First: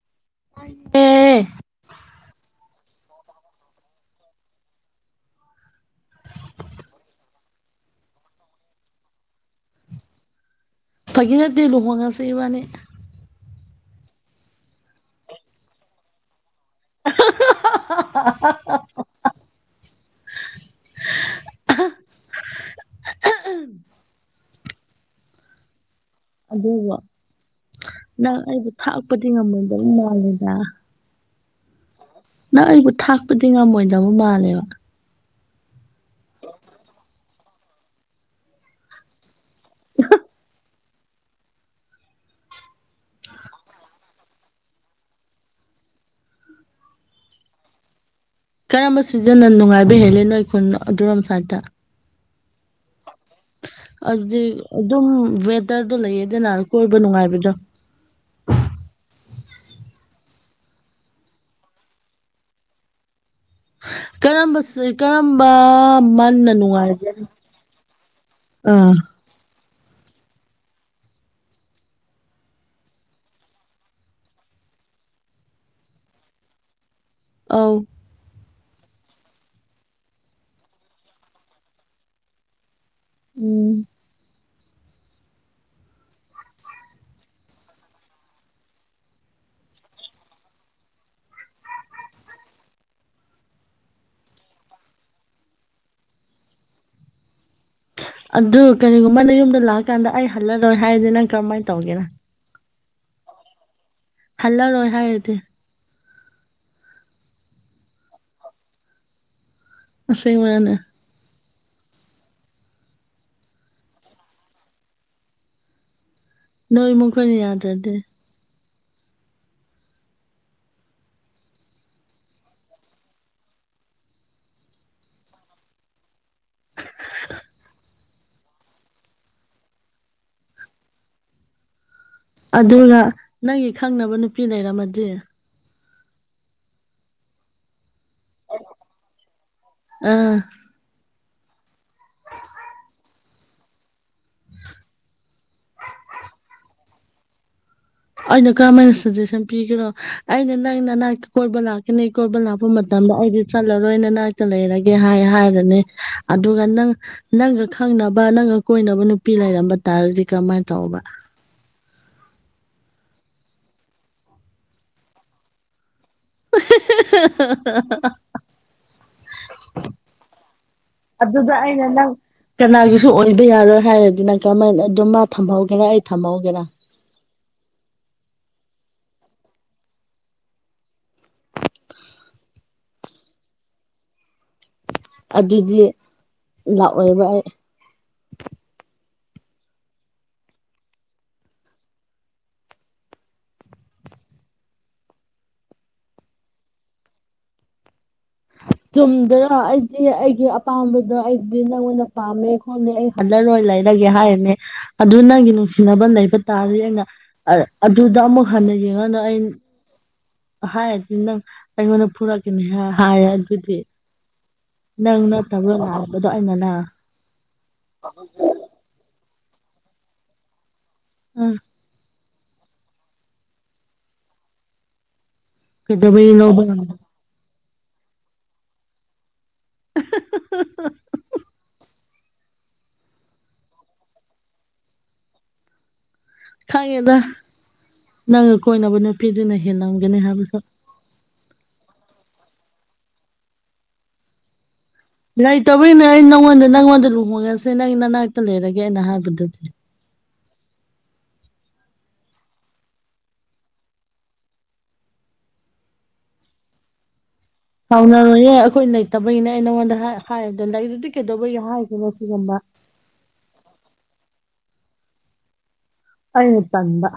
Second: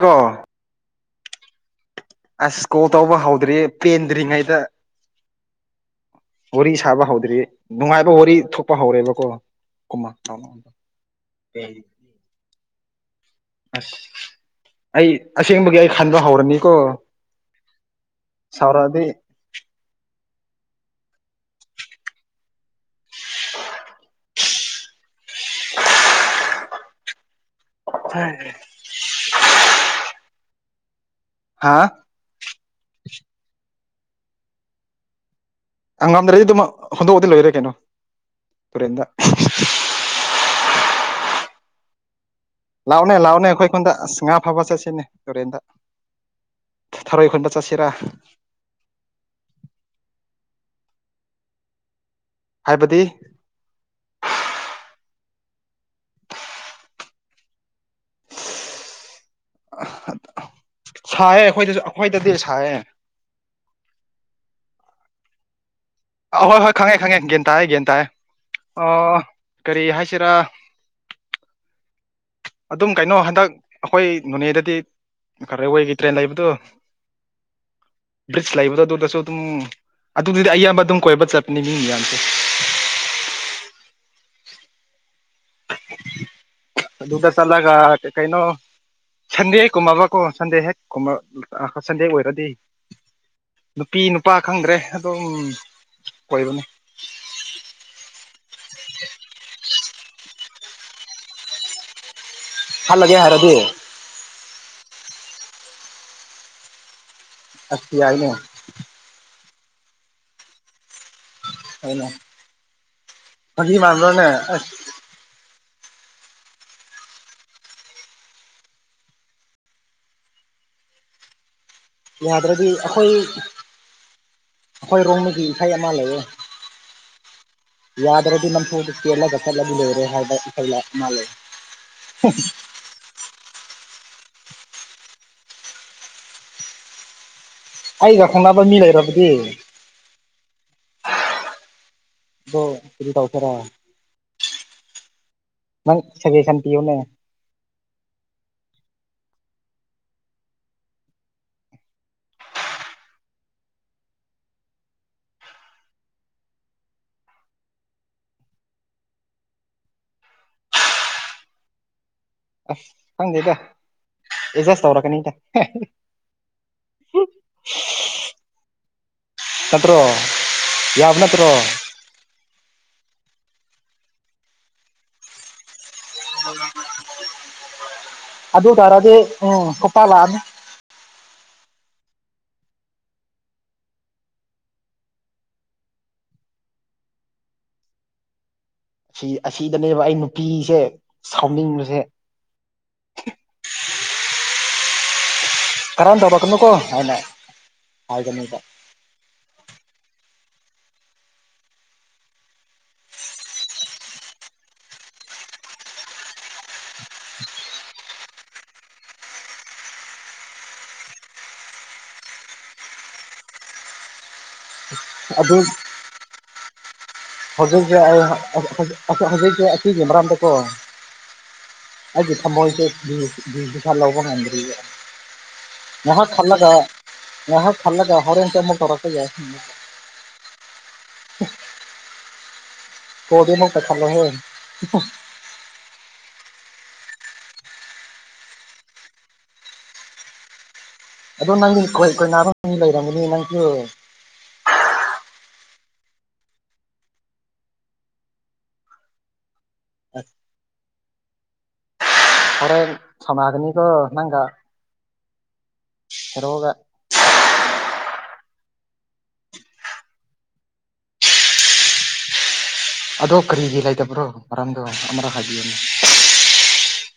ꯀꯣ ꯑꯦ ꯑꯁ ꯀꯣꯜ ꯇꯧꯕ ꯍꯧꯗ꯭ꯔꯤꯌꯦ ꯄꯦꯟꯗ꯭ꯔꯤꯉꯩꯗ꯫ ꯋꯥꯔꯤ ꯁꯥꯕ ꯍꯧꯗ꯭ꯔꯤ ꯅꯨꯡꯉꯥꯏꯕ ꯋꯥꯔꯤ ꯊꯣꯛꯄ ꯍꯧꯔꯦꯕꯀꯣ ꯀ꯫ ꯑꯗꯨꯗꯤ ꯂꯨꯍꯣꯡꯉꯁꯦ ꯏꯕꯅꯤ꯫ ꯑꯁ ꯑꯩ ꯑꯁꯦꯡꯕꯒꯤ ꯑꯩ ꯈꯟꯕ ꯍꯧꯔꯅꯤꯀꯣ ꯍꯥ ꯍꯥ ꯍꯥ ꯁꯥꯎꯔꯛꯑꯗꯤ ꯑꯗꯨꯕꯨ ꯅꯪ ꯑꯩꯕꯨ ꯊꯥꯛꯄꯗꯤ ꯉꯝꯃꯣꯏꯗꯕ ꯃꯥꯜꯂꯦꯗ꯫ ꯍꯥꯥ ꯅꯪ ꯑꯩꯕꯨ ꯊꯥꯛꯄꯗꯤ ꯉꯝꯃꯣꯏꯗꯕ ꯃꯥꯜꯂꯦ꯫ ꯉꯝꯗ꯭ꯔꯗꯤ ꯑꯗꯨꯝꯃꯛ ꯍꯨꯟꯗꯣꯛꯑꯗꯤ ꯂꯣꯏꯔꯦ ꯀꯩꯅꯣ ꯇꯨꯔꯦꯟꯗ ꯂꯥꯛꯑꯣꯅꯦ ꯂꯥꯛꯑꯣꯅꯦ ꯑꯩꯈꯣꯏ ꯈꯨꯣꯟꯗ ꯉꯥ ꯐꯕꯆꯠꯁꯤꯅꯦ ꯇꯨꯔꯦꯟꯗ꯫ ꯊꯔꯣꯏ ꯈꯨꯟꯕ ꯆꯠꯁꯤꯔꯥ ꯀꯔꯝꯕ ꯁꯤꯖꯟꯅ ꯅꯨꯡꯉꯥꯏꯕ ꯍꯦꯜꯂꯤ ꯅꯣꯏ ꯈꯨꯟ ꯑꯗꯨꯔꯣꯝ ꯁ꯭ꯏꯗꯇ꯫ ꯍꯥꯏꯕꯗꯤ ꯑꯗꯨꯗꯤ ꯑꯗꯨꯝ ꯋꯦꯗꯔꯗꯣ ꯂꯩꯌꯦꯗꯅ ꯀꯣꯏꯕ ꯅꯨꯡꯉꯥꯏꯕꯗꯣ ꯁꯥꯏꯌꯦ ꯑꯩꯈꯣꯏꯗꯁꯨ ꯑꯩꯈꯣꯏꯗꯗꯤ ꯁꯥꯏꯌꯦ꯫ ꯀꯔꯝꯕ ꯁꯤ꯫ ꯀꯔꯝꯕ ꯑꯍꯣꯏ ꯃꯅꯅ ꯍꯣꯏ ꯈꯪꯉꯦ ꯍꯥꯏꯔꯖ ꯈꯪꯉꯦ ꯒ꯭ꯌꯥꯟ ꯇꯥꯏꯌꯦ ꯒ꯭ꯌꯥꯟ ꯇꯥꯏꯌꯦ ꯑꯥ ꯑꯣ ꯀꯔꯤ ꯍꯥꯏꯁꯤꯔꯥ ꯑꯗꯨꯝ ꯀꯩꯅꯣ ꯍꯟꯗꯛ ꯑꯩꯈꯣꯏ ꯅꯣꯅꯦꯗꯗꯤ ꯀꯔꯦꯋꯦꯒꯤ ꯇ꯭ꯔꯦꯟ ꯂꯩꯕꯗꯣ ꯑꯥꯎ꯫ ꯕ꯭ꯔꯤꯖ ꯂꯩꯕꯗꯣ ꯑꯗꯨꯗꯁꯨ ꯑꯗꯨꯝ ꯑꯗꯨꯗꯨꯗꯤ ꯑꯌꯥꯝꯕ ꯑꯗꯨꯝ ꯀꯣꯏꯕ ꯆꯠꯄꯅꯤ ꯃꯤ ꯃꯌꯥꯝꯁꯦ꯫ ꯎꯝ ꯗꯨꯇ ꯆꯂꯒ ꯀꯩꯅꯩꯅꯣ ꯁꯟꯗꯦ ꯍꯦꯛ ꯀꯨꯝꯃꯕꯀꯣ ꯁꯟꯗꯦ ꯍꯦꯛ ꯀꯨꯝ ꯁꯟꯗꯦ ꯑꯣꯏꯔꯗꯤ ꯅꯨꯄꯤ ꯅꯨꯄꯥ ꯈꯪꯗ꯭ꯔꯦ ꯑꯗꯨꯝ ꯑꯣꯏꯕꯅꯤ ꯑꯗꯨ ꯀꯔꯤꯒꯨꯝꯕꯅ ꯅꯌꯨꯝꯗ ꯂꯥꯛꯑꯀꯥꯟꯗ ꯑꯩ ꯍꯜꯂꯔꯣꯏ ꯍꯥꯏꯔꯗꯤ ꯅꯪ ꯀꯔꯝꯃꯥꯏꯅ ꯇꯧꯒꯦꯔ꯫ ꯍꯜꯂꯒꯦ ꯍꯥꯏꯔꯗꯤ ꯍꯂ ꯔꯣꯍꯗꯤꯦ ꯑꯁ ꯌꯥꯏꯅꯦ꯫ ꯑꯁꯦꯡꯕꯔꯅꯦ꯫ ꯑꯩꯅ ꯐꯒꯤꯃꯥꯟꯕꯔꯅꯦ꯫ ꯅꯣꯏꯃꯨꯅꯤ ꯌꯥ ꯆꯗꯦ ꯌꯥꯗ꯭ꯔꯗꯤ ꯑꯩꯈꯣꯏ ꯑꯩꯈꯣꯏ ꯔꯣꯡꯝꯃꯒꯤ ꯏꯁꯩ ꯑꯃ ꯂꯩꯌꯦ ꯌꯥꯗ꯭ꯔꯗꯤ ꯅꯝꯐꯨꯗ ꯆꯦꯜꯂꯒ ꯆꯠꯂꯗꯤ ꯂꯣꯏꯔꯦ ꯍꯥꯏꯕ [inaudible] ꯃꯥꯂꯦ ꯑꯗꯨꯒ ꯅꯪꯒꯤ ꯈꯪꯅꯕ ꯅꯨꯄꯤ ꯂꯩꯔꯝꯃꯗꯤ ꯑꯩꯒ ꯈꯡꯅꯕ ꯃꯤ ꯂꯩꯔꯕꯗꯤ ꯑꯥ꯫ ꯑꯗꯣ ꯀꯔꯤ ꯇꯧꯁꯤꯔ ꯅꯪ ꯁꯒꯦꯁꯥꯟꯄꯤꯌꯣꯅꯦ꯫ ꯑꯩꯅ ꯀꯔꯝꯍꯥꯏꯅ ꯁꯖꯦꯁꯟ ꯄꯤꯒꯦꯔꯣ ꯑꯩꯅ ꯅꯪ ꯅꯅꯥ ꯀꯣꯏꯕ ꯂꯥꯛꯀꯅꯤ ꯀꯣꯏꯕ ꯂꯥꯛꯄ ꯃꯇꯝꯗ ꯑꯩꯗꯤ ꯆꯠꯂꯔꯣꯏ ꯅ ꯅꯅꯥꯛꯇ ꯂꯩꯔꯒꯦ ꯍꯥꯏ ꯍꯥꯏꯔꯅꯤ ꯑꯗꯨꯒ ꯅꯪ ꯅꯪꯒ ꯈꯪꯅꯕ ꯅꯪꯒ ꯀꯣꯏꯅꯕ ꯅꯨꯄꯤ ꯂꯩꯔꯝꯕ ꯇꯥꯔꯗꯤ ꯀꯔꯝꯃꯥꯏꯅ ꯇꯧꯕ꯫ ꯑ ꯐꯪꯖꯦꯗ ꯑꯦꯠꯖꯥꯁ ꯇꯧꯔꯛꯒꯅꯤꯗ [unintelligible] ꯅꯠꯇ꯭ꯔꯣ ꯌꯥꯕ ꯅꯠꯇ꯭ꯔꯣ ꯑꯗꯨꯗ ꯑꯩꯅ ꯅꯪ ꯀꯅꯥꯒꯤꯁꯨ ꯑꯣꯏꯕ ꯌꯥꯔꯣꯏ ꯍꯥꯏꯔꯗꯤꯅ ꯀꯔꯝꯍꯥꯏꯅ ꯑꯗꯨꯝ ꯃꯥ ꯊꯝꯍꯧꯒꯦꯅ ꯑꯩ ꯊꯝꯍꯧꯒꯦꯔ ꯑꯗꯨ ꯇꯔꯗꯤ ꯎꯝ ꯀꯣꯄꯥ ꯂꯥꯛꯑꯅꯤ ꯑꯗꯨꯗꯤ ꯂꯥꯛꯑꯣꯏꯕ ꯑꯩ ꯁꯤ ꯑꯁꯤꯗꯅꯦꯕ ꯑꯩ ꯅꯨꯄꯤꯁꯦ ꯁꯥꯎꯅꯤꯡꯉꯤꯁꯦ꯫ ꯀꯔꯟ ꯇꯧꯔꯛꯀꯅꯨꯀꯣ ꯍꯥꯏꯅ ꯍꯥꯏꯕꯅꯦꯕ ꯆꯨꯝꯗꯦꯅ ꯑꯩꯗꯤ ꯑꯩꯒꯤ ꯑꯄꯥꯝꯕꯗꯣ ꯑꯩꯗꯤ ꯅꯪꯉꯣꯟꯗ ꯄꯥꯝꯃꯦ ꯈꯣꯠꯂꯦ ꯑꯩ꯫ ꯍꯜꯂꯔꯣꯏ ꯂꯩꯔꯒꯦ ꯍꯥꯏꯔꯅꯦ ꯑꯗꯨ ꯅꯪꯒꯤ ꯅꯨꯡꯁꯤꯅꯕ ꯂꯩꯕ ꯇꯥꯔꯗꯤ ꯑꯩꯅ꯫ ꯑꯗꯨꯗ ꯑꯃꯨꯛ ꯍꯟꯅ ꯌꯦꯡꯉꯅꯨ ꯑꯩ꯫ ꯍꯥꯏ ꯑꯗꯨ ꯅꯪ ꯑꯩꯉꯣꯟꯗ ꯄꯨꯔꯛ ꯀ ꯍꯥꯏ ꯌꯥ ꯑꯗꯨꯗꯤ ꯅꯪ ꯑꯗꯨ ꯅꯠꯇꯕ꯭ꯔꯣ ꯂꯄꯗꯣ ꯑꯩꯅꯅ ꯍꯧꯖꯤꯛꯁꯦ ꯑꯩ ꯍꯧꯖꯤꯛꯁꯦ ꯑꯁꯤꯒꯤ ꯃꯔꯝꯗꯀꯣ꯫ ꯎꯝ ꯑꯩꯒꯤ ꯊꯃꯣꯏꯁꯦ [inaudible] ꯂꯧꯕ ꯉꯝꯗ꯭ꯔꯤꯕ ꯉꯥꯢ ꯍꯥꯛ ꯀꯩꯗꯧꯕꯩ ꯂꯧꯕ ꯊꯜꯂꯒ ꯉꯝꯗ ꯃ ꯊꯜꯂꯒ ꯍꯣꯔꯦꯟꯇꯃ ꯇꯧꯔꯛꯛꯇ ꯌꯥ [unintelligible] ꯀꯣꯗ ꯍꯧꯛꯇ ꯈꯜꯂ ꯍ ꯈꯪꯉꯦꯗ ꯅꯪꯒ ꯀꯣꯏꯅꯕ ꯅꯨꯄꯤꯗꯨꯅ ꯍꯦꯜꯂꯝꯒꯅꯤ ꯍꯥꯏꯕꯁꯨ ꯑꯗꯣ ꯅꯪꯗꯤ ꯀꯣꯏ ꯀꯣꯏ ꯅꯥꯔꯣꯟ ꯂꯩꯔꯝꯒꯅꯤ ꯅꯪꯁꯨ꯫ ꯂꯩꯇꯧꯕꯔꯤꯅꯦ ꯑꯩ ꯅꯪꯉꯣꯟꯗ ꯅꯪꯉꯣꯟꯗ ꯂꯨꯍꯣꯡꯉꯁꯦ ꯅꯪ ꯅꯅꯥꯛꯇ ꯂꯩꯔꯒꯦ ꯑꯅ ꯍꯥꯏꯕꯗꯨꯗꯤ ꯍꯣꯔꯦꯟ ꯁꯅꯒꯅꯤꯀꯣ ꯅꯪꯒꯥ꯫ ꯍꯔꯣꯒ ꯁꯥꯎꯅꯔꯣꯏꯌꯦ ꯑꯩꯈꯣꯏ ꯂꯩꯇꯕꯒꯤꯅꯦ ꯑꯩ ꯅꯉꯣꯟꯗ ꯍꯥꯏꯔꯗ ꯂꯩꯔꯥꯗꯤ ꯀꯩꯗꯧꯕꯒꯤ ꯍꯥꯏꯗꯣꯏꯅꯣ ꯁꯤꯒꯨꯝꯕ ꯑꯗꯣ ꯀꯔꯤꯒꯤ ꯂꯩꯇꯕ꯭ꯔꯣ ꯃꯔꯝꯗꯣ ꯑꯃꯔ ꯍꯥꯏꯕꯤꯌꯨꯅ ꯑꯩ ꯇꯗ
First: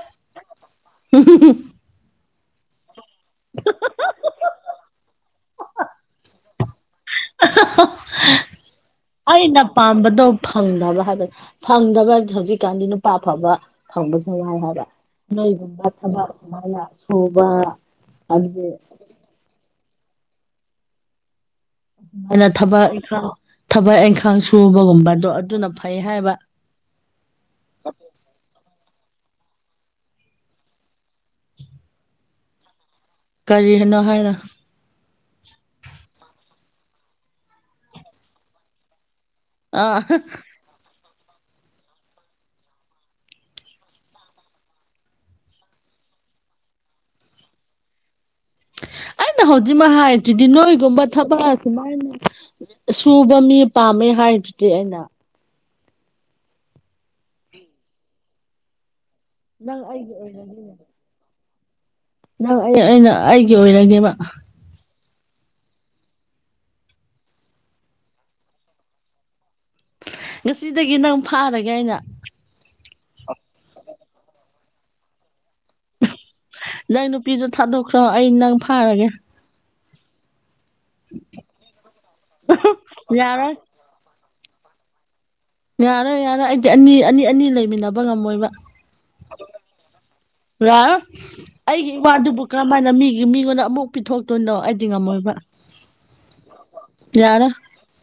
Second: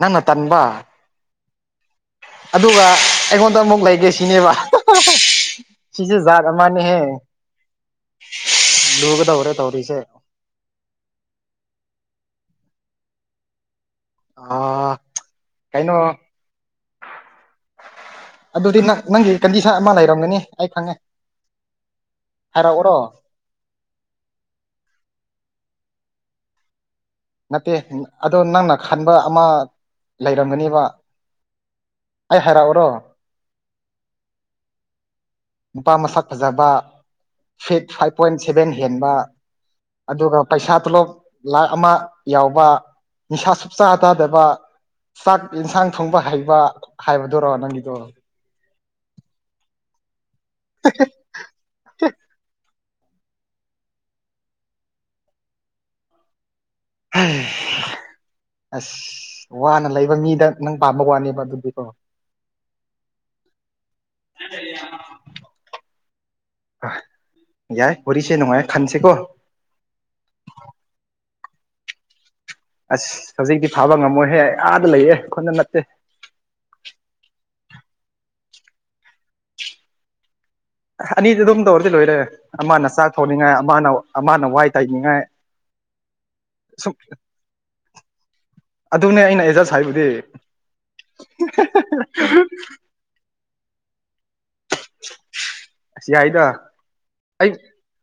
ꯅꯪꯅ ꯇꯟꯕ ꯑꯗꯨꯒ ꯑꯩꯉꯣꯟꯗ ꯑꯃꯨꯛ ꯂꯩꯒꯦ ꯁꯤꯅꯦꯕ ꯁꯤꯁꯨ ꯖꯥꯠ ꯑꯃꯅꯦꯍꯦ꯫ ꯂꯨꯒꯗꯧꯔꯦ ꯑꯩꯅ ꯇꯧꯔꯤꯁꯦ ꯄꯥꯝꯕꯗꯣ ꯐꯪꯗꯕ ꯍꯥꯏꯕ ꯐꯪꯗꯕ ꯍꯧꯖꯤꯛꯀꯥꯟꯗꯤ ꯅꯨꯄꯥ ꯑꯐꯕ꯫ ꯐꯪꯕꯁꯨ ꯋꯥꯏ ꯍꯥꯏꯕ ꯑꯥ ꯅꯣꯏꯒꯨꯝꯕ ꯀꯩꯅꯣ ꯊꯕꯛ ꯁꯨꯃꯥꯏꯅ ꯁꯨꯕ ꯑꯗꯨꯗꯗꯤ ꯑꯗꯨꯗꯤ ꯅꯪ ꯅꯪꯒꯤ ꯀꯟꯗꯤꯁꯟ ꯑꯃ ꯂꯩꯔꯝꯒꯅꯤ ꯑꯩ ꯈꯪꯉꯦ ꯑꯗꯨꯃꯥꯏꯅ ꯊꯕꯛ ꯍꯥꯏꯔꯛꯎꯔꯣ ꯏꯪꯈꯥꯡ ꯊꯕꯛ ꯏꯪꯈꯥꯡ ꯁꯨꯕꯒꯨꯝꯕꯗꯣ ꯑꯗꯨꯅ ꯐꯩ ꯍꯥꯏꯕ ꯅꯠꯇꯦ ꯑꯗꯣ ꯅꯪꯅ ꯈꯟꯕ ꯑꯃ ꯂꯩꯔꯝꯒꯅꯦꯕ [inaudible] ꯑꯩ ꯍꯥꯏꯔꯛꯑꯣꯔꯣ꯫ ꯀꯔꯤ ꯍꯥꯏꯅꯣ ꯍꯥꯏꯔ ꯅꯨꯄꯥ ꯃꯁꯥ ꯐꯖꯕ ꯐꯤꯠ ꯐꯥꯏꯚ ꯄꯣꯏꯟ ꯁꯦꯚꯦꯟ ꯍꯦꯟꯕ ꯑꯥ ꯑꯗꯨꯒ ꯄꯩꯁꯥ ꯇꯣꯂꯣꯞ ꯂꯥꯛ ꯑꯃ ꯌꯥꯎꯕ ꯅꯤꯁꯥ ꯁꯨꯛ ꯆꯥ ꯆꯥꯇꯥꯕ꯫ ꯆꯥꯛ ꯌꯦꯟꯁꯥꯡ ꯊꯣꯡꯕ ꯍꯩꯕ ꯍꯥꯏꯕꯗꯨꯔꯣ ꯅꯪꯒꯤꯗꯣ ꯑ ꯅꯍꯣꯗꯤꯃ ꯍꯥꯏꯥꯏ ꯇꯗꯤ ꯅꯣꯏꯒꯣꯕ ꯊꯕ ꯁꯨꯃꯥꯏꯅ ꯁꯨꯕ ꯃꯤ ꯄꯥꯝꯃꯦ ꯍꯥꯏꯔꯤꯗꯨꯗꯤ ꯑꯩꯅ ꯑꯁ ꯅꯪ ꯋꯥꯅ ꯑꯩꯒꯤ ꯂꯩꯕ ꯃꯤꯗ ꯑꯣꯏꯔꯗꯤꯅꯦ ꯅꯪ ꯄꯥꯝꯕ ꯋꯥꯅꯦꯕ ꯑꯗꯨꯗꯤꯀꯣ ꯅꯪ ꯑꯩ ꯑꯩꯅ ꯑꯩꯒꯤ ꯑꯣꯏꯅꯗꯤ ꯑꯃ꯫ ꯌꯥꯏ ꯋꯥꯔꯤꯁꯦ ꯅꯨꯡꯉꯥꯏ ꯈꯥꯟꯁꯦ ꯀꯣ꯫ ꯉꯁꯤꯗꯒꯤ ꯅꯪ ꯐꯥꯔꯒꯦ ꯏꯩꯅ ꯑꯁ ꯍꯧꯖꯤꯛꯇꯤ ꯐꯥꯕ ꯉꯝꯃꯣꯏꯍꯦ ꯑꯥꯗ ꯂꯩꯌꯦꯦ ꯈꯨꯅ ꯅꯠꯇꯦ ꯅꯪ ꯅꯨꯄꯤꯁꯨ ꯊꯥꯗꯣꯛꯈ꯭ꯔꯣ ꯑꯩ ꯅꯪ ꯐꯥꯔꯒꯦ꯫ ꯑꯅꯤꯗꯤ ꯑꯗꯨꯝ ꯇꯧꯔꯗꯤ ꯂꯣꯏꯔꯦ ꯑꯃꯅ ꯆꯥꯛ ꯊꯣꯡꯅꯤꯡꯉꯥꯏ ꯌꯥꯔꯣꯏ ꯑꯃꯅ ꯑꯃꯅ ꯋꯥꯏ ꯇꯥꯏꯅꯤꯡꯉꯥꯏ꯫ ꯌꯥꯔꯣꯏ ꯌꯥꯔꯣꯏ ꯑꯩꯗꯤ ꯑꯅꯤ ꯑꯅꯤ ꯑꯅꯤ ꯂꯩꯃꯤꯟꯅꯕ ꯉꯝꯃꯣꯏꯕ ꯑꯗꯨꯅꯦ ꯑꯩꯅ ꯑꯦꯖꯁ ꯍꯥꯏꯕꯗꯤ ꯑꯩꯒꯤ ꯏꯃꯗꯨꯕꯨ ꯀꯔꯝꯥꯏꯅ ꯃꯤꯒꯤ ꯃꯤꯉꯣꯟꯗ ꯑꯃꯨꯛ ꯄꯤꯊꯣꯛꯇꯣꯏꯅꯣ ꯑꯩꯗꯤ ꯉꯝꯃꯣꯏꯕ ꯌꯥꯔ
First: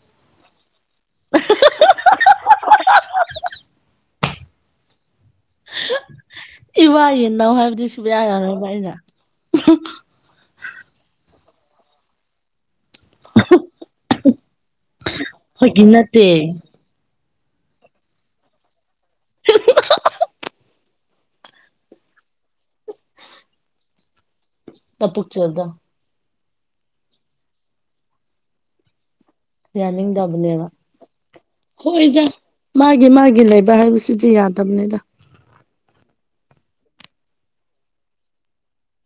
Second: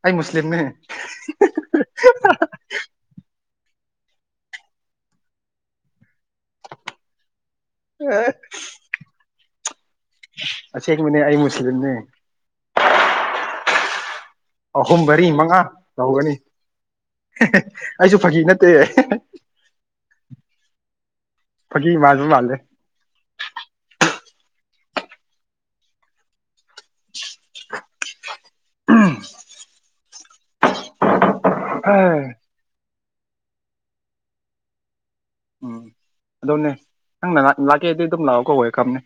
ꯑꯩꯥꯏ ꯃꯁꯂꯤꯝꯅꯦ [unintelligible] ꯏ ꯋꯥꯏ ꯑꯦꯅꯥ ꯍꯥꯏꯕꯗꯤ [inaudible] ꯌꯥꯔꯣꯏꯕ ꯑꯩꯅ ꯑ ꯃꯅꯦ ꯑꯩꯏ ꯃ ꯁꯤꯅꯦ [unintelligible] ꯑꯍꯨꯝ ꯃꯔꯤ ꯃꯉꯥ ꯐꯥꯒꯤ ꯅꯠꯇꯦ ꯂꯧꯒꯅꯤ ꯑꯩꯁꯨ ꯐꯥꯒꯤ ꯅꯠꯇꯦ [inaudible] ꯐꯛꯤ ꯃꯥꯜꯕ ꯃꯥꯜꯂꯦ ꯇ ꯄꯨꯛꯆꯦꯜꯗ ꯌꯥꯅꯤꯡ ꯗꯕꯅꯦꯕ ꯍꯣꯏꯖ ꯃꯥꯒꯤ ꯃꯥꯒꯤ ꯂꯩꯕ ꯍꯥꯏꯕꯁꯤꯗꯤ ꯌꯥꯗꯕꯅꯤꯗ ꯑꯗꯨꯣꯅꯦ ꯅꯪꯅ ꯂꯥꯛꯀꯦ ꯑꯗꯨꯗꯤ ꯑꯗꯨꯝ ꯂꯥꯛꯑꯣ ꯀꯧꯋꯦ ꯈꯝꯅꯦ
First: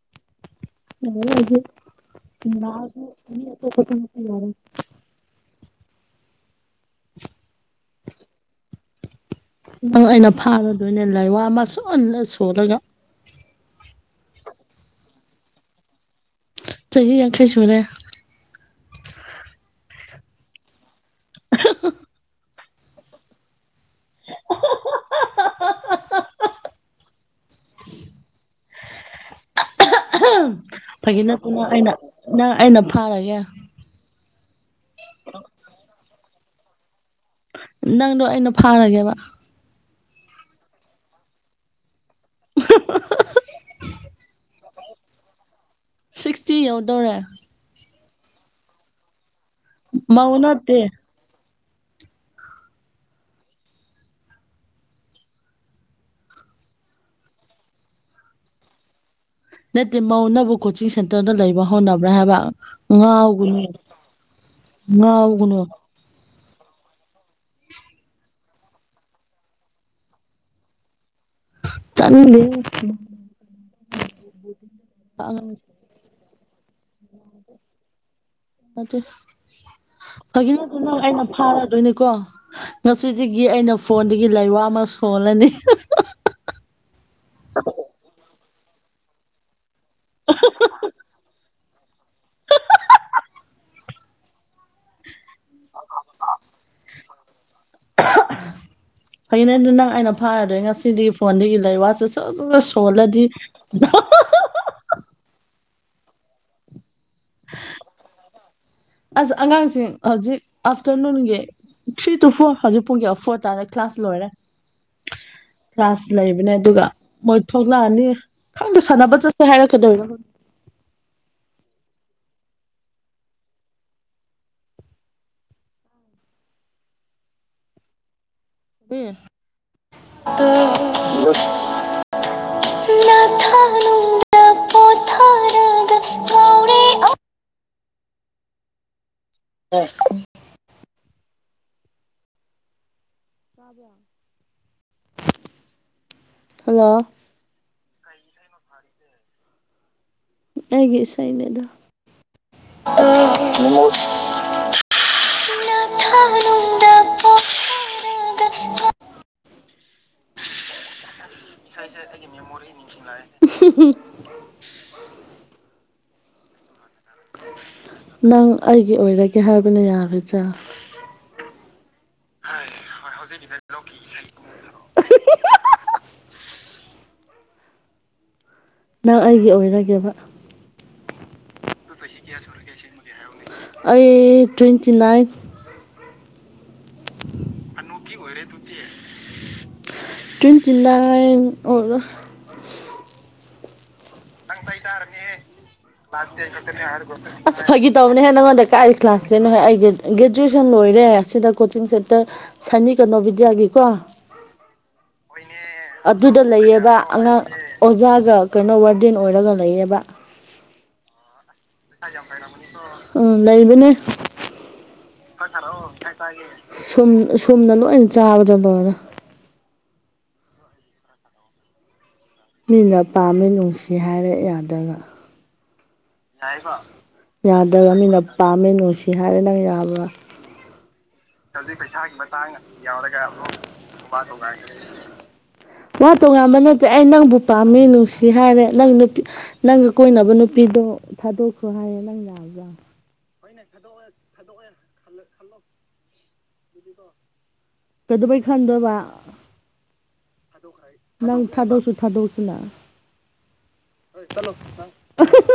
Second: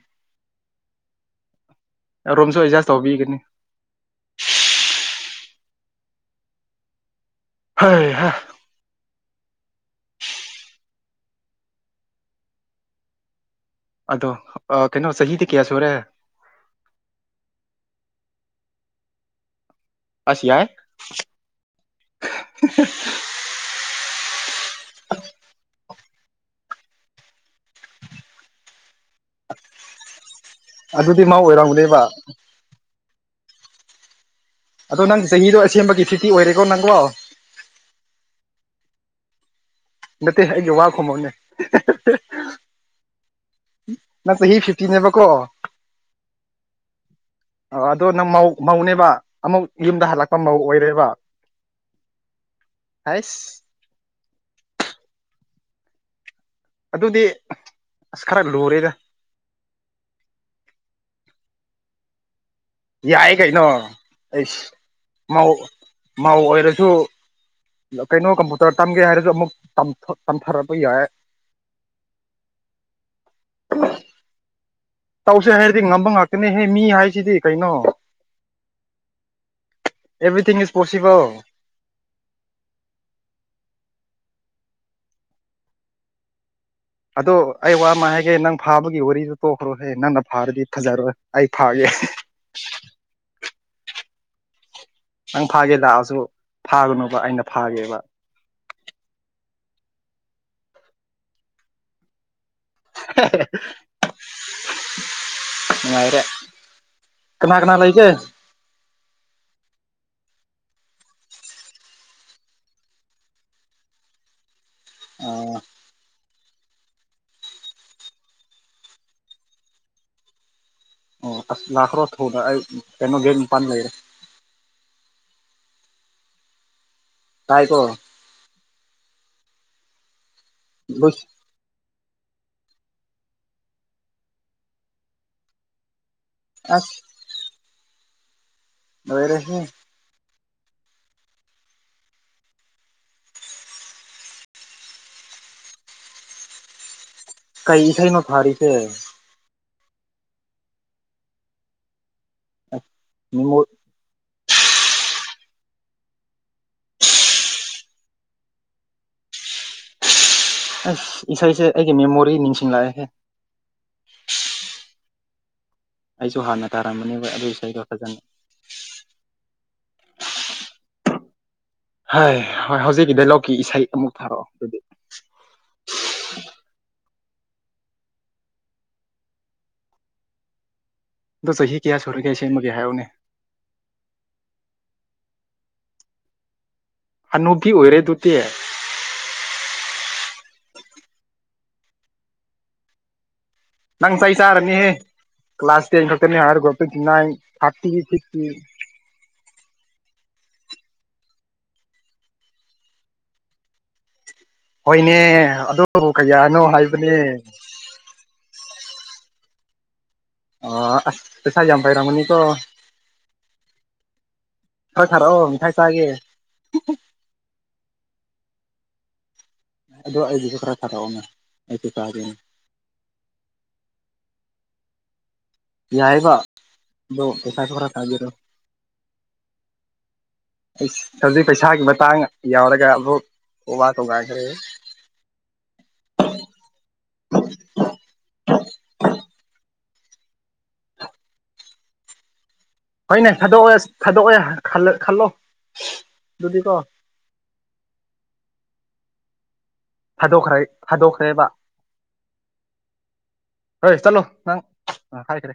ꯃꯥ ꯁ ꯊ ꯔꯨꯝꯁꯨ ꯑꯦꯗꯖꯁ ꯇꯧꯕꯤꯒꯅꯤ ꯑ ꯈꯇꯠꯇ ꯌꯥꯔꯦ ꯍꯣꯏ ꯍꯥ [inaudible] ꯅꯪ ꯑꯩꯅ ꯐꯥꯔꯗꯣꯏꯅꯦ ꯂꯥꯏꯋꯥ ꯑꯃ ꯁꯟꯅ ꯁꯣꯜꯂꯒ ꯑꯗꯣ ꯀꯩꯅꯣ ꯆꯍꯤꯗꯤ ꯀꯌꯥ ꯁꯨꯔꯦ ꯆꯍꯤ ꯌꯥꯡꯈꯩ ꯁꯨꯔꯦ ꯑꯁ ꯌꯥꯏ [unintelligible] [unintelligible] ꯐꯒꯤ ꯑꯗꯨꯗꯤ ꯃꯥ ꯅꯠꯇꯅ ꯑꯩꯅ ꯑꯣꯏꯔꯝꯒꯅꯦꯕ ꯅꯪ ꯑꯩꯅ ꯐꯥꯔꯒꯦ ꯑꯗꯣ ꯅꯪ ꯆꯍꯤꯗꯣ ꯑꯁꯦꯡꯕꯒꯤ ꯐꯤꯇꯤ ꯑꯣꯏꯔꯦꯀꯣ ꯅꯪꯕꯣ ꯅꯪꯗꯣ ꯑꯩꯅ ꯐꯥꯔꯒꯦꯕ ꯅꯠꯇꯦ ꯑꯩꯒꯤ ꯋꯥ ꯈꯨꯣꯡꯃꯥꯎꯅꯦ [inaudible] ꯅ ꯆꯍꯤ ꯆꯍꯤ ꯐꯤꯐꯇꯤꯅꯦꯕ ꯀꯣ ꯁꯤꯛꯁꯇꯤ ꯌꯧꯗꯧꯔꯦ ꯑ ꯑꯗꯣ ꯅꯪ ꯃꯧ ꯃꯧꯅꯦꯕ ꯑꯃꯨꯛ ꯌꯨꯝꯗ ꯍꯜꯂꯛꯄ ꯃꯧ ꯑꯣꯏꯔꯦꯕ ꯑꯁ [inaudible] ꯑꯗꯨꯗꯤ ꯑꯁ ꯈꯔ ꯂꯨꯔꯦꯗ ꯅꯠꯇꯦ ꯃꯧꯅꯕꯨ ꯀꯣꯆꯤꯡ ꯁꯦꯟꯇꯔꯗ ꯂꯩꯕ ꯍꯧꯥꯎꯅꯕ꯭ꯔꯥ ꯍꯥꯏꯕ ꯌꯥꯏ ꯉꯎꯒꯨꯅ ꯀꯩꯅꯣ ꯑꯩꯁ ꯃꯧ ꯉꯎꯒꯨꯅꯣ ꯃꯧ ꯑꯣꯏꯔꯁꯨ ꯀꯩꯅꯣ ꯀꯝꯄꯨꯇꯔ ꯇꯝꯒꯦ ꯍꯥꯏꯔꯁꯨ ꯑꯃꯨꯛ ꯇꯝꯊꯔꯛꯄ ꯌꯥꯏ ꯆꯪꯦ [inaudible] ꯇꯧꯁꯦ ꯍꯥꯏꯔꯗꯤ ꯉꯝꯕ ꯉꯥꯛꯇꯅꯦꯍꯦ ꯃꯤ ꯍꯥꯏꯁꯤꯗꯤ ꯀꯩꯅꯣ ꯑꯗꯨ ꯑꯦꯕ꯭ꯔꯤꯊꯤꯡ ꯏꯁ ꯐꯥꯒꯤꯅꯦꯗꯨꯅ ꯄꯣꯁꯤꯕꯜ ꯑꯩꯅ ꯐꯥꯔꯗꯣꯏꯅꯦꯀꯣ ꯉꯁꯤꯗꯒꯤ ꯑꯩꯅ ꯐꯣꯟꯗꯒꯤ ꯂꯥꯏ ꯋꯥ ꯑꯃ ꯁꯣꯜꯂꯅꯤ ꯑꯗꯣ ꯑꯩ ꯋꯥ ꯑꯃ ꯍꯥꯏꯒꯦ ꯅꯪ ꯐꯥꯕꯒꯤ ꯋꯥꯔꯤꯗꯨ ꯇꯣꯛꯈ꯭ꯔꯣꯍꯦ ꯅꯪꯅ ꯐꯥꯔꯗꯤ ꯐꯖꯔꯣꯏ ꯑꯩ ꯐꯥꯒꯦ ꯅꯪ ꯐꯥꯒꯦ ꯂꯥꯛꯑꯁꯨ ꯐꯥꯒꯅꯨꯕꯌꯌ ꯃꯧ ꯑꯩꯅ ꯐꯥꯒꯦꯕ ꯐꯅꯦ ꯑꯗꯨ ꯅꯪ ꯑꯩꯅ ꯐꯥꯔꯔꯦ ꯉꯁꯤꯗꯤ ꯐꯣꯟꯗꯒꯤ ꯂꯩ ꯋꯥꯁꯦ ꯁꯣꯂꯗꯤ [inaudible] ꯉꯔꯦ ꯀꯅꯥ ꯀꯅꯥ ꯂꯏ ꯀꯦ ꯑꯁ ꯑꯉꯥꯡꯁꯤꯡ ꯍꯧꯖꯤꯛ ꯑꯥꯐꯇꯔꯅꯨꯟꯒꯤ ꯊ꯭ꯔꯤ ꯇꯨ ꯐꯣꯔ ꯍꯧꯖꯤꯛ ꯄꯨꯡ ꯀ ꯐꯣꯔ ꯇꯥꯔ ꯀ꯭ꯂꯥꯁ ꯂꯣꯏꯔꯦ ꯑꯣ ꯀ꯭ꯂꯥꯁ ꯂꯩꯕꯅꯦ ꯑꯗꯨꯒ ꯃꯣꯏ ꯊꯣꯛꯂꯛꯑꯅꯤ ꯈꯪꯗ ꯁꯥꯟꯅꯕ ꯆꯠꯁꯦ ꯍꯥꯏꯔꯛꯀꯗꯧꯣ ꯑꯣ ꯑꯁ ꯂꯥꯛꯈ꯭ꯔꯣ ꯊꯨꯅ ꯑꯩ ꯀꯩꯅꯣ ꯒꯦꯠ ꯅꯤꯄꯥꯟ ꯂꯩꯔꯦ ꯇꯥꯏ ꯀꯣ [inaudible] ꯁ ꯈ [inaudible] ꯅ ꯊꯅꯨ [inaudible] ꯄꯨꯣ ꯊꯥꯔꯒ ꯑ [inaudible] ꯂꯣꯏꯔꯦꯁꯤ ꯎꯝ ꯍꯜꯂꯣ ꯀꯩ ꯏꯁ ꯅ ꯐꯥꯔꯤꯁꯦ ꯑꯩꯒꯤꯦ ꯁꯥꯏꯅꯦꯗ ꯃꯦꯃꯣ ꯑꯁ ꯏꯁꯩꯁꯦ ꯑꯩꯒꯤ ꯃꯦꯃꯣꯔꯤ ꯅꯤꯡꯁꯤꯡꯂꯛꯑꯦꯍꯦ [inaudible] ꯑꯩꯁꯨ ꯍꯥꯟꯅ ꯇꯥꯔꯝꯝꯕꯅꯦꯕ ꯑꯗꯨꯒꯤ ꯏꯁꯩꯗꯣ ꯐꯖꯅ ꯅꯪ ꯑꯩꯒꯤ ꯑꯣꯏꯔꯒꯦ ꯍꯥꯏꯕꯅ ꯌꯥꯒꯗ꯭ꯔꯥ ꯍꯥꯏ ꯍꯣꯏ ꯍꯧꯖꯤꯛꯀꯤ ꯗꯥꯏꯂꯣꯛꯀꯤ ꯏꯁꯩ ꯑꯃꯨꯛ ꯊꯥꯔꯛꯑꯣ ꯑꯗꯨꯗꯤ ꯅꯪ ꯑꯩꯒꯤ ꯑꯣꯏꯔꯒꯦꯕ ꯑꯗꯣ ꯆꯍꯤ ꯀꯌꯥ ꯁꯨꯔꯒꯦ ꯁꯦꯝꯃꯒꯦ ꯍꯥꯏꯌꯎꯅꯦ ꯑꯩ ꯇ꯭ꯋꯦꯟꯇꯤ ꯅꯥꯏꯟ ꯑꯅꯨꯕꯤ ꯑꯣꯏꯔꯦ ꯑꯗꯨꯗꯤ ꯇꯝꯖꯤꯂꯥ ꯅꯪ ꯆ ꯑꯩ ꯆꯥꯔꯅꯤꯍꯦ ꯀ꯭ꯂꯥꯁ ꯇꯦꯟ ꯈꯛꯇꯅꯤ ꯍꯥꯏꯔꯣꯅꯥꯟ ꯑꯁ ꯊꯥꯔꯇꯤ ꯐꯥꯒꯤ ꯇꯧꯕꯅꯦꯍꯦ ꯐꯤꯛꯇ ꯅꯪꯉꯣꯟꯗ ꯀꯥꯏ ꯀ꯭ꯂꯥꯁ ꯇꯦꯟ ꯍꯣꯏ ꯑꯩꯒꯤ ꯒ꯭ꯔꯦꯖꯨꯋꯦꯁꯟ ꯂꯣꯏꯔꯦ ꯑꯁꯤꯗ ꯀꯣꯆꯤꯡ ꯁꯦꯟꯇꯔ ꯁꯅꯤ ꯀꯩꯅꯣ ꯕꯤꯗ꯭ꯌꯥꯒꯤꯀꯣ ꯍꯣꯏꯅꯦ ꯑꯗꯨ ꯑꯗꯨꯗ ꯀꯌꯥꯅꯣ ꯂꯩꯌꯦꯕ ꯍꯥꯏꯕꯅꯦ ꯑꯉꯥꯡ ꯑꯣꯖꯥꯒ ꯀꯩꯅꯣ ꯋꯥꯔꯗꯦꯟ ꯑꯣꯏꯔꯒ ꯂꯩꯌꯦꯕ ꯑꯣ ꯆꯥꯏꯖꯝ ꯄꯥꯏ [inaudible] ꯑꯣꯝ ꯂꯏꯕꯅꯦ ꯍꯣꯏ ꯊꯥꯔꯛꯑꯣ ꯃꯤꯊꯥꯏ ꯆꯥꯒꯦ ꯁꯨꯝ ꯁꯣꯝꯅ ꯂꯣꯏꯅ ꯆꯥꯕꯗꯥ ꯑꯗꯣ ꯑꯩꯒꯤꯁꯨ ꯈꯔ ꯊꯥꯔꯛꯑꯣꯅꯦ ꯑꯩꯁꯨ ꯀꯥꯗꯅꯦ ꯃꯤꯅ ꯄꯥꯝꯃꯤ ꯅꯨꯡꯁꯤ ꯍꯥꯏꯔ ꯌꯥꯗꯒ ꯌꯥꯏꯌꯦꯕ ꯑꯗꯣ ꯄꯩꯁꯥꯁꯨ ꯈꯔ ꯌꯥꯗꯕ ꯃꯤꯅ ꯊꯥꯕꯤꯔꯣ ꯄꯥꯝꯃꯦ ꯣ ꯁꯤ ꯍꯥꯏꯔꯦ ꯅꯪ ꯌꯥꯕ꯭ꯔ ꯍꯧꯖꯤꯛ ꯄꯩꯁꯥꯒꯤ ꯃꯇꯥꯡ ꯌꯥꯎꯔꯒ ꯑꯃꯨꯛ ꯋꯥ ꯋꯥ ꯇꯣꯒꯈ꯭ꯔꯦ ꯋꯥ ꯇꯣꯉꯥꯟꯕ ꯅꯠꯇꯦ ꯑꯩ ꯅꯪꯕꯨ ꯄꯥꯝꯃꯤ ꯅꯨꯡꯁꯤ ꯍꯥꯏꯔꯦ ꯅꯪ ꯅꯨꯄꯤ ꯅꯪꯒ ꯀꯣꯏꯅꯕ ꯅꯨꯄꯤꯗꯣ ꯊꯥꯗꯣꯛꯈ꯭ꯔꯣ ꯍꯥꯏꯌꯦꯦ ꯅꯪ ꯌꯥꯕ꯭ꯔꯥ ꯍꯣꯏꯅꯦ ꯊꯥꯗꯣꯛꯑꯣꯦ ꯊꯥꯗꯣꯛꯑꯣꯦ ꯈꯜꯂꯣ ꯑꯗꯨꯗꯤꯀꯣ ꯀꯩꯗꯧꯕꯩ ꯈꯟꯗꯕ ꯊꯥꯗꯣꯛꯈ꯭ꯔꯦ ꯅꯪ ꯊꯥꯗꯣꯛꯈ꯭ꯔꯦꯕ ꯎ ꯊꯗꯧꯁꯨ ꯊꯥꯗꯧꯁꯅ ꯍꯣꯏ ꯆꯠꯂꯣ ꯆꯂꯣ ꯅꯪ [inaudible] ꯑ ꯍꯥꯏꯈ꯭ꯔꯦ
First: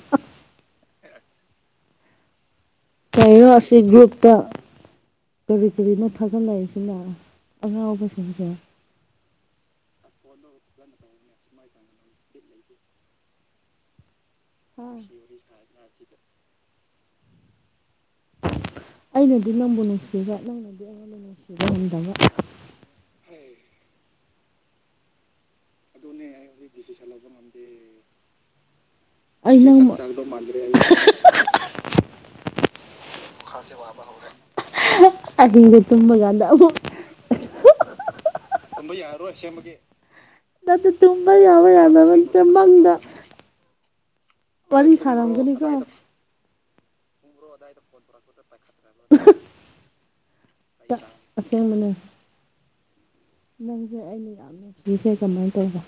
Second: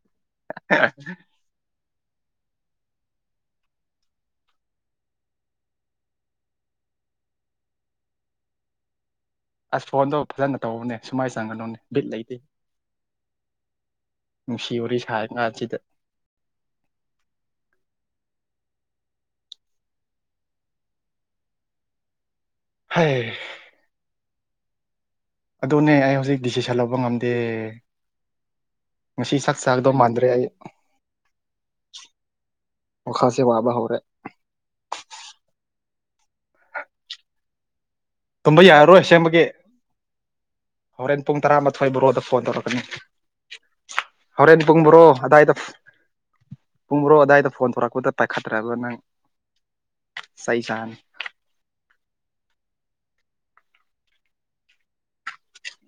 [unintelligible] ꯀꯩꯅꯣ ꯑꯁꯤ ꯒ꯭ꯔꯨꯞꯇ ꯀꯔꯤ ꯀꯔꯤꯅꯣ ꯊꯥꯒꯠꯂꯛꯏꯁꯤꯅ ꯑꯉꯥꯎꯕꯁꯤꯡꯁꯦ ꯑꯁ ꯐꯣꯟꯗꯣ ꯐꯖꯅ ꯇꯧꯕꯅꯦ ꯁꯨꯃꯥꯏꯅ ꯆꯪꯒꯅꯨꯅꯦ ꯕꯤꯠ ꯂꯩꯇꯦ ꯅꯨꯡꯁꯤ ꯋꯥꯔꯤ ꯁꯥꯥꯏ ꯉꯥꯁꯤꯗ ꯑꯩꯅꯗꯤ ꯅꯪꯕꯨ ꯅꯨꯡꯁꯤꯕ ꯅꯪꯅꯗꯤ ꯑꯩꯉꯣꯟꯕꯨ ꯅꯨꯡꯁꯤꯕ ꯉꯝꯗꯕ ꯍꯥꯏ ꯑꯗꯨꯅꯦ ꯑꯩ ꯍꯧꯖꯤꯛ ꯗꯤꯁꯤꯁꯟ ꯂꯧꯕ ꯉꯝꯗꯦ ꯉꯁꯤ ꯁꯛ ꯑꯩ ꯅꯪ ꯁꯥꯛꯗꯧ ꯃꯥꯟꯗ꯭ꯔꯦ ꯑꯩ ꯑꯣ ꯈꯥꯁꯦ ꯋꯥꯕꯕꯥ ꯍꯧꯔꯦ ꯑꯍꯤꯡꯗ ꯇꯨꯝꯕ ꯀꯥꯟꯗ ꯑꯃꯨꯛ ꯇꯨꯝꯝꯕ ꯌꯥꯔꯔꯣꯏ ꯁꯦꯝꯕꯒꯤꯦ ꯇꯨꯝꯕ ꯌꯥꯕ ꯌꯥꯗꯕ ꯕꯣꯔꯣꯗ ꯆ ꯐꯣꯟ ꯇꯧꯔꯛꯀꯅꯤ ꯃꯪꯗ ꯍꯣꯔꯦꯟ ꯄꯨꯡꯕ꯭ꯔꯣ ꯋꯥꯔꯤ ꯑꯗꯥꯏꯗ ꯁꯥꯔꯝꯒꯅꯤꯀꯣ ꯄꯨꯡ ꯃ꯭ꯔꯣ ꯑꯗꯥꯏꯗ ꯐꯣꯟ ꯊꯣꯔꯛꯄꯗ ꯄꯥꯏꯈꯠꯇ꯭ꯔꯦ ꯑꯗꯨꯒ ꯅꯪ ꯆꯍꯤ ꯁꯥꯅꯤ ꯑꯄꯤꯦꯡ ꯃꯅꯨꯡ ꯅꯪꯁꯦ ꯑꯩꯅ ꯌꯥꯝ ꯅꯨꯡꯁꯤꯖꯦ ꯀꯃꯥꯏꯅ ꯇꯧꯕ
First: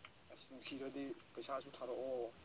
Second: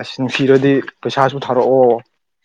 ꯑꯁ ꯅꯨꯡꯁꯤꯔꯗꯤ ꯄꯩꯁꯥꯁꯨ ꯊꯥꯔꯛꯑꯣ